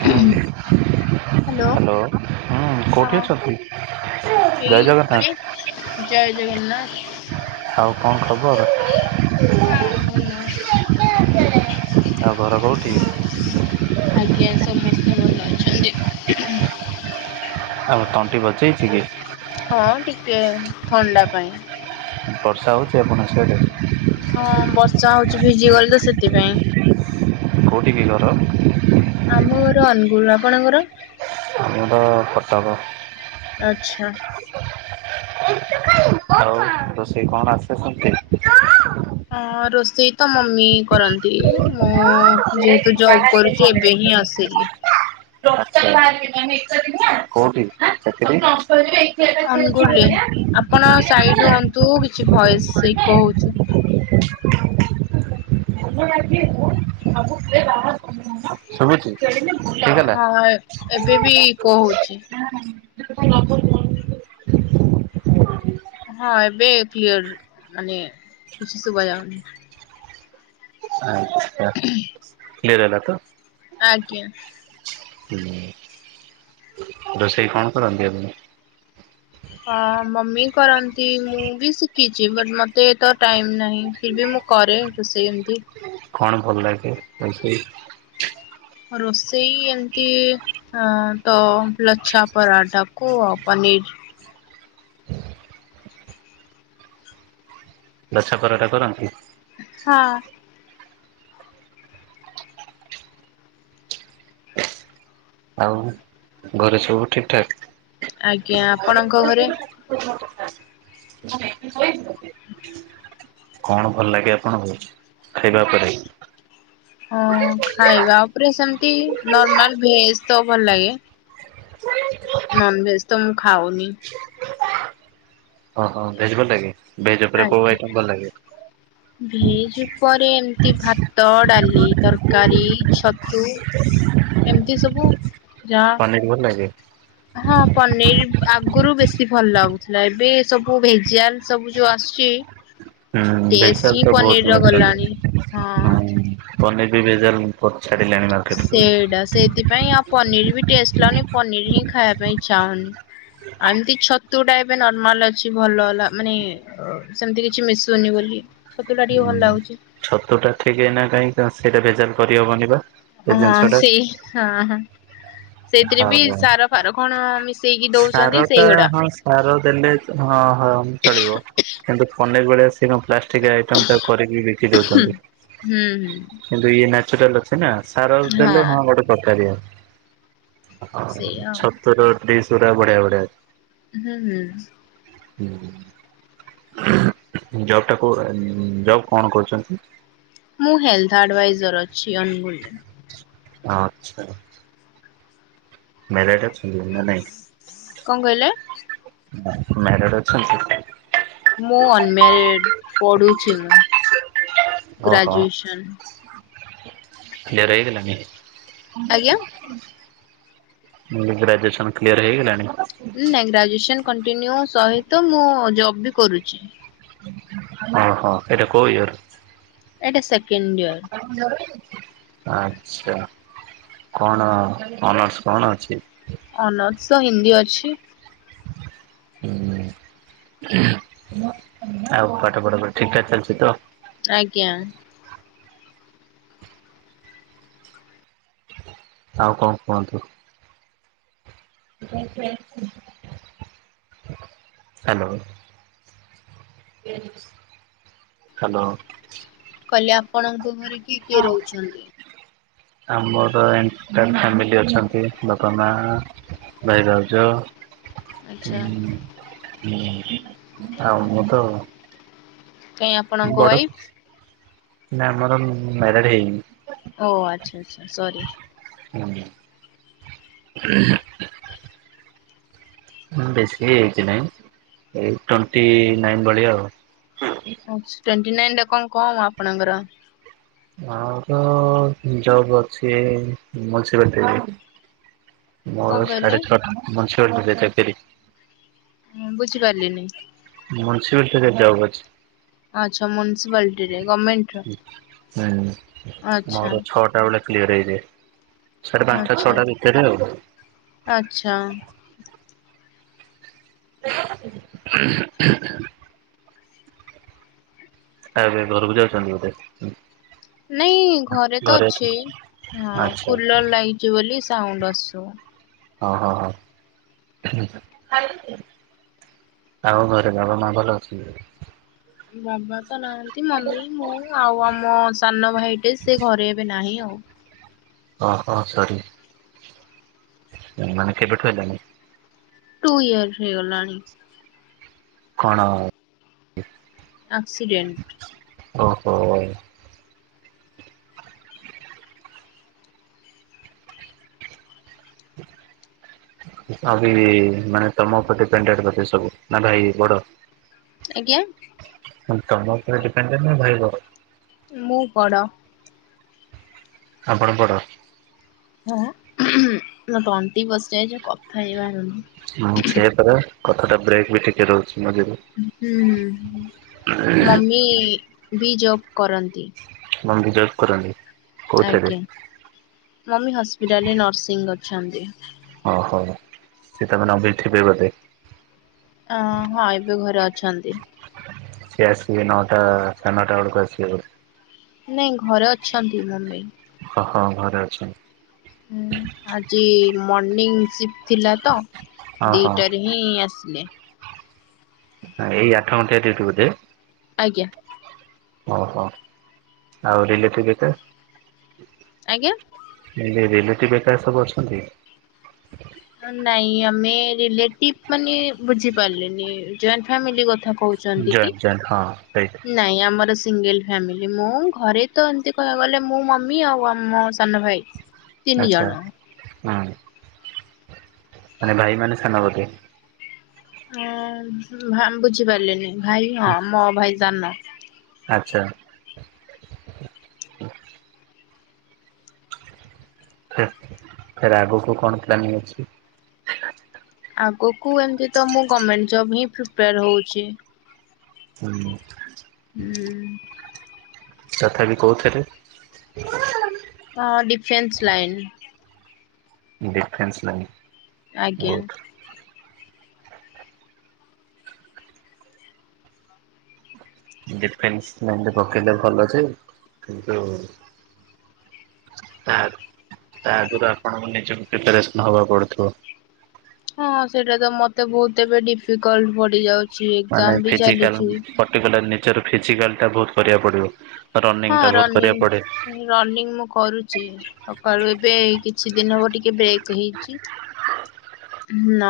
ହୁଁ hello hello ହୁଁ କୋଉଠି ହଁ ଅଛନ୍ତି ଏଇ ଜୟ ଜଗନ୍ନାଥ ଘରେ ଜୟ ଜଗନ୍ନାଥ। ଆଉ କଣ ଖବର? ହଁ ଭଲ। [inaudible] ଆଉ ଘର କୋଉଠି? ଆଜ୍ଞା ସମସ୍ତେ ଭଲ ଅଛନ୍ତି। ଆଉ ତଣ୍ଟି ବସିଯାଇଚିକି? ହଁ ଟିକେ ଥଣ୍ଡା ପାଇଁ। ବର୍ଷା ହଉଚି ଆପଣ ସିଆଡେ? ହଁ ବର୍ଷା ହଉଚି ଭିଜିଗଲୁ ସେତିପାଇଁ। କୋଉଠିକି ଘର? ଆମ ଘର ଅନୁଗୁଳ ଆପଣଙ୍କର? ଆମର କଟକ। ଆଚ୍ଛା। ଆଉ ରୋଷେଇ କଣ ଆସେ ସେମିତି? ହଁ ରୋଷେଇ ତ ମମି କରନ୍ତି ମୁଁ ଯେହେତୁ ଜବ୍ କରୁଚି ଏବେ ହିଁ ଆସିଲି। ଆଛା କୋଉଠି ଚାକିରି? ଅନୁଗୁଳରେ ଆପଣ ସାଇଟ ହୁଅନ୍ତୁ କିଛି ଭୟସ୍ ଇକୋ ହଉଚି। [unintelligible] [unintelligible] ଶୁବୁଚି ହେଇଗଲା। ହଁ ଏବେ ବି ଇକୋ ହଉଛି। [unintelligible] ହଁ ଏବେ କ୍ଲିୟର ମାନେ କିଛି ଶୁବାଯାଉନି। [inaudible] [unintelligible] କ୍ଲିୟର ହେଲା ତ? ଆଜ୍ଞା। ହୁଁ ରୋଷେଇ କଣ କରନ୍ତି? [unintelligible] ହଁ ମମି କରନ୍ତି ମୁଁ ବି ଶିଖିଛି ବଟ୍ଟ ମତେ ତ ଟାଇମ୍ ନାହିଁ। ଫିର୍ ବି ମୁ କରେ ରୋଷେଇନ୍ତି। କଣ ଭଲ ଲାଗେ [unintelligible] ରୋଷେଇ ଏମତି ହ ତ ଲଚଛା ପରାଟା କୁ ପନିର୍। ଲଚ୍ଛା ପରଟା କରନ୍ତି? ହଁ। ଆଉ ଘରେ ସବୁ ଠିକ ଠାକ୍? ଆଜ୍ଞା ଆପଣଙ୍କ ଘରେ? [unintelligible] କଣ ଭଲ ଲାଗେ ଆପଣଙ୍କୁ ଖାଇବା ପାଇଁ? ହଁ ଖାଇବା ଉପରେ ସେମତି ନର୍ମାଲ ଭେଜ୍ ତ ଭଲ୍ ଲାଗେ। [inaudible] ନନଭେଜ୍ ତ ମୁଁ ଖାଉନି। ଓ ହ ଭେଜ୍ ଭଲ୍ ଲାଗେ ଭେଜ୍ ଉପରେ କଉ ଆଇଟମ୍ ଭଲ ଲାଗେ? ଭେଜ ଉପରେ ଏମିତି ଭାତ ଡାଲି ତରକାରୀଛ ତୁ ଏମିତି ସବୁ ଯାହା [unintelligible] ଭଲ୍ ଲାଗେ? ହଁ ପନିର୍ ଆଗୁରୁ ବେଶୀ ଭଲ୍ ଲାଗୁଥିଲା ଏବେ ସବୁ ଭେଜାଲ୍ ସବୁ ଯୋଉ ସବୁ ଆସୁଚି। [inaudible] ହୁଁ ଭେଜାଲ୍ ତ ବହୁତ୍ ହଁ। ମିଲୁଚନ୍ତି ପନିର୍ ବି ଭେଜାଲ୍ ପଚାରିଲାଣି ମାର୍କେଟ ଏଟା ସେଥିପାଇଁ ଆଉ ପନିର ବି ଟେଷ୍ଟ ଲାଗୁନି ପନିର ହିଁ ଖାଇବା ପାଇଁ ଇଛା ହଉନି। ଆଣ୍ଟି ଛତୁଟା ଏବେ ନର୍ମାଲ ଅଛି, ଭଲ ତା ମାନେ ସେମତି କିଛି ମିଶୁନି ବୋଲି ଛତୁଟା ଟିକେ ହୁଁ, ଭଲ ଲାଗୁଛି ଛତୁ ଟା ଠିକ୍ ଏଇନା କାହିଁ [unintelligible] ସେଇଟା ଭେଜାଲ କରିହବନି ବା ସେ ହଁ ଜିନିଷଟା ସେଇ ହଁ ହଁ ସେଇଥିରେ ଆଉ ବି ସାର ଫାର କଣ ମିଶ ସେଇକି ଦଉଛନ୍ତି ସାରଟା ସେଇଗୁଡା ହଁ ସାର ଦେଲେ ହଁ ହଁ ଚଳିବ କିନ୍ତୁ ଫନେ ବେଳେ କଣ ପ୍ଲାଷ୍ଟିକ ଆଇଟମ ତା କରିକି ବିକି ଦଉଛନ୍ତି। ହୁଁ ହୁଁ। କିନ୍ତୁ ଇଏ ନାଚୁରାଲ ଅଛି। ଏଇନା ସାର ଦେଲେ ହଁ ଗୋଟେ ପ୍ରକାରୀଆ। ଆଉ ଛତୁର ଟେଷ୍ଟ ତୁରା ବଢ଼ିଆ ବଢ଼ିଆ ଅଛି। ହୁଁ ହୁଁ। ହୁଁ। ଜବ୍ ଟା କୋର ଜବ୍ କଣ କରୁଛନ୍ତି? ମୁଁ ହେଲଥ ଆଡଭାଇଜର ଅଛି ଅନୁଗୁଳୁ ରେ। ଆଚ୍ଛା। ମ୍ୟାରେଡ ଅଛନ୍ତି ନା ନାହିଁ? କଣ କହିଲେ? ମ୍ୟାରେଡ ଅଛନ୍ତି? ମୁଁ ଅନମ୍ୟାରେଡ, ପଢୁଛି ମୁଁ। ଓହୋ ଗ୍ରାଜୁଏସନ୍। କ୍ରିୟର ହେଇଗଲାଣି। ଆଜ୍ଞା ଗ୍ରାଜୁଏସନ କ୍ଲିୟର ହେଇଗଲାଣି? ନାଇଁ ଗ୍ରାଜୁଏସନ କଣ୍ଟିନ୍ୟୁ ସହିତ ମୁଁ ଜବ୍ ବି କରୁଛି। ଓ ହଁ ଏଇଟା କୋଉ ଇଅର? ଏଇଟା ସେକେଣ୍ଡ ଇୟର। ଆଚ୍ଛା କଣ ଅନର୍ସ କଣ ଅଛି? ଅନସ ହିନ୍ଦୀ ଅଛି। ହୁଁ ଆଉ ପାଠ ପଢ ଠିକଠାକ ଚାଲିଚି ତ? ଆଜ୍ଞା। ଆଉ କଣ କୁହନ୍ତୁ? ହ୍ୟାଲୋ। ହ୍ୟାଲୋ। କହିଲେ ଆପଣଙ୍କ ଘରେ କିଏ କିଏ ହଁ। ରହୁଛନ୍ତି? ଆମର ଏଣ୍ଟାଲ ଫ୍ୟାମିଲି ଅଛନ୍ତି। ବାପା, ମା ଭାଇ, ଭାଉଜ ଆଚ୍ଛା ହଁ ମୁଁ ତ କାଇଆ ବଡ, ନା ଆମର ମ୍ୟାରେଡ ହେଇନି ‌। ଓ ଆଚ୍ଛା ଆଚ୍ଛା ସରି। ହୁଁ [unintelligible] ବେଶ ଇଜି ନାହିଁ, ଏଇ ଟୋନଣ୍ଟି ନାଇନ ଭଳିଆ ଆଉ। ଆଚ୍ଛା ଟ୍ୱଣ୍ଟି ନାଇନ ଟା କଣ କମ ଆପଣଙ୍କର? ଆର ଜବ ଅଛି ଅଛି ବୋଧେ। କଣ ମୋର କହିଲେ? ସାଢେ ଛଅଟା [unintelligible] ଚାକିରି। ହୁଁ ବୁଝିପାରିଲିନି। [unintelligible] ଜବ୍ ଅଛି। ଆଚ୍ଛା! ମୁ୍ନିସିପାଲିଟି ରେ ଗଭର୍ଣ୍ଣମେଣ୍ଟ ର। ହୁଁ ମୋର ଛଅଟା ବେଳେ କ୍ଲିୟର ହେଇଯାଏ। ସାଢେ ପାଞ୍ଚଟା ଆଚ୍ଛା ଛଅଟା ଭିତରେ ଆଉ। ଆଚ୍ଛା ଆଉ ଏ ଘରକୁ ଯାଉଛନ୍ତି ଗୋଟେ। ନାଇଁ ଘରେ ତ ଅଛି ହଁ ଆଚ୍ଛା କୁଲର ଲାଗିଛି ବୋଲି ସାଉଣ୍ଡ ଆସୁ ହଁ ହଁ ହଁ ଆମ ଘରେ ବାବାା ମାଆ ଭଲ ଅଛନ୍ତି। ବାବା ତ ନାହାନ୍ତି ମମି ମୁଁ ଆଉ ଆମ ସାନ ଭାଇଟେ ସେ ଘରେ ଏବେ ନାହିଁ ଆଉ। ଓ ହୋ ସରି। ମାନ କେବେଠୁ ହେ ଟୁ ଇୟର୍ ହେଇଗଲାଣି। କଣ ଆକ୍ସିଡେଣ୍ଟ। ଓହୋ ଆଉ ମାନେ ତମ ଉପରେେ ଡିପେଡେଡ କରେ ସବୁ ନା ଭାଇ ବଡ। ଆଜ୍ଞା ତମ ଉପରେ ଡିପେଣ୍ଡ ଭାଇ ବଡ଼। ମୁଁ ବଡ଼। ଆପଣ ବଡ଼। ମୋ ତଣ୍ଟି ବସି ଯାଇଛି କଥା ହେଇବାରୁନି। ହୁଁ [unintelligible] କଥା ଟା ବ୍ରେକ୍ ବି ଟିକେ ରହୁଛି ମଝିରେ। ହୁଁ ମମି ବି ଜବ୍ କରନ୍ତି। ମମି ଜବ୍ କରନ୍ତି। କୋଉଥିରେ ଆଜ୍ଞା ମମି ହସ୍ପିଟାଲରେ ନର୍ସିଂ କରୁଛନ୍ତି। ଓହୋ [unintelligible] ବୋଧେ। ଅ ହଁ ଏବେ ଘରେ ଅଛନ୍ତି। ସେ ଆସିବେ ନଟା ସାଢେନଟା ବେଳକୁ ଆସିବେ ବୋଧେ। ନାଇଁ ଘରେ ଅଛନ୍ତି ମମି। ହଁ ହଁ ଘରେ ଅଛି। ହଁ ଆଜି ମର୍ଣିିଂ ସିପ୍ ଥିଲା ତ ଓହୋ ଦିଟାରେ। ହୁଁ ଆସିଲେ। ହଁ ଏଇ ଆଠ ଘଣ୍ଟଆ ଟିୟୁଟି ବୋଧେ। ଆଜ୍ଞା ଓହୋ [unintelligible] ଆଜ୍ଞା ରିଲେଟିଭ୍ ଏକା ସବୁ ଅଛନ୍ତି। ନାଇଁ ଆମେ ରିଲେଟିଭ ମାନେ ବୁଝିପାରିଲିନି ଯଏଣ୍ଟେ ଫ୍ୟାମିଲି କଥା କହୁଛନ୍ତି। [unintelligible] କି? ହଁ ସେଇ। ନାଇଁ ଆମର ସିଙ୍ଗଲ ଫ୍ୟାମିଲି ମୁଁ ଘରେ ତ ଏମିତି କହିବାକୁ ଗଲେ ମୁଁ ମମି ଆଉ ଆମ ସାନ ଭାଇ। ହ ଆଚ୍ଛା ହୁଁ ମାନେ ଭାଇ ମାନେ ସାନ ବୋଲି ହଁ ଭା ବୁଝିପାରିଲିନି ଭାଇ ହଁ ମୋ ଭାଇ ସାନ ଆଚ୍ଛା ଫ ଫେର ଆଗକୁ କଣ ପ୍ଲାନିଂ ଅଛି ଆଗକୁ ଏମିତି ତ ମୁଁ ଗର୍ଣମେଣ୍ଟ ଜବ ହିଁ ପ୍ରିପେୟାର ହଉଛି ହୁଁ ହୁଁ ହୁଁ ତଥାପି କହୁଥିରେ ହଁ ଡିଫେନ୍ସ ଲାଇନ୍ ଡିଫ୍ରେନ୍ସ ଲାଇନି ଆଜ୍ଞା ଡିଫେନ୍ସ ଲାଇନରେ ପକେଇଲେ ଭଲ ଅଛି କିନ୍ତୁ ତା ଆଗ ତା ଆଗରୁ ଆପଣଙ୍କୁ ନିଜ କୁ ପ୍ରିପାରେସନ ହବାକୁ ପଡୁଥିବ ହଁ ସେଇଟା ତ ମତେ ବହୁତ ଏବେ ଡିଫିକଲ୍ଟ ପଡି ଯାଉଛି ମାନେ ଏଜାମ ବି ଫିଜିକାଲ ଚାଲିଛି ପର୍ଟିକୁଲାର ନିଜର ଫିଜିକାଲିଟା ବହୁତ କରିବାକୁ ପଡିବ ରନିଂ ହଁ ଟା ବହୁତ ରନିଂ କରିବାକୁ ପଡେ। ରନିଂ ମୁଁ କରୁଛି ସକାଳୁ ଏବେ କିଛି ଦିନ ହବ ଟିକେ ବ୍ରେକ୍ ହେଇଛି ନା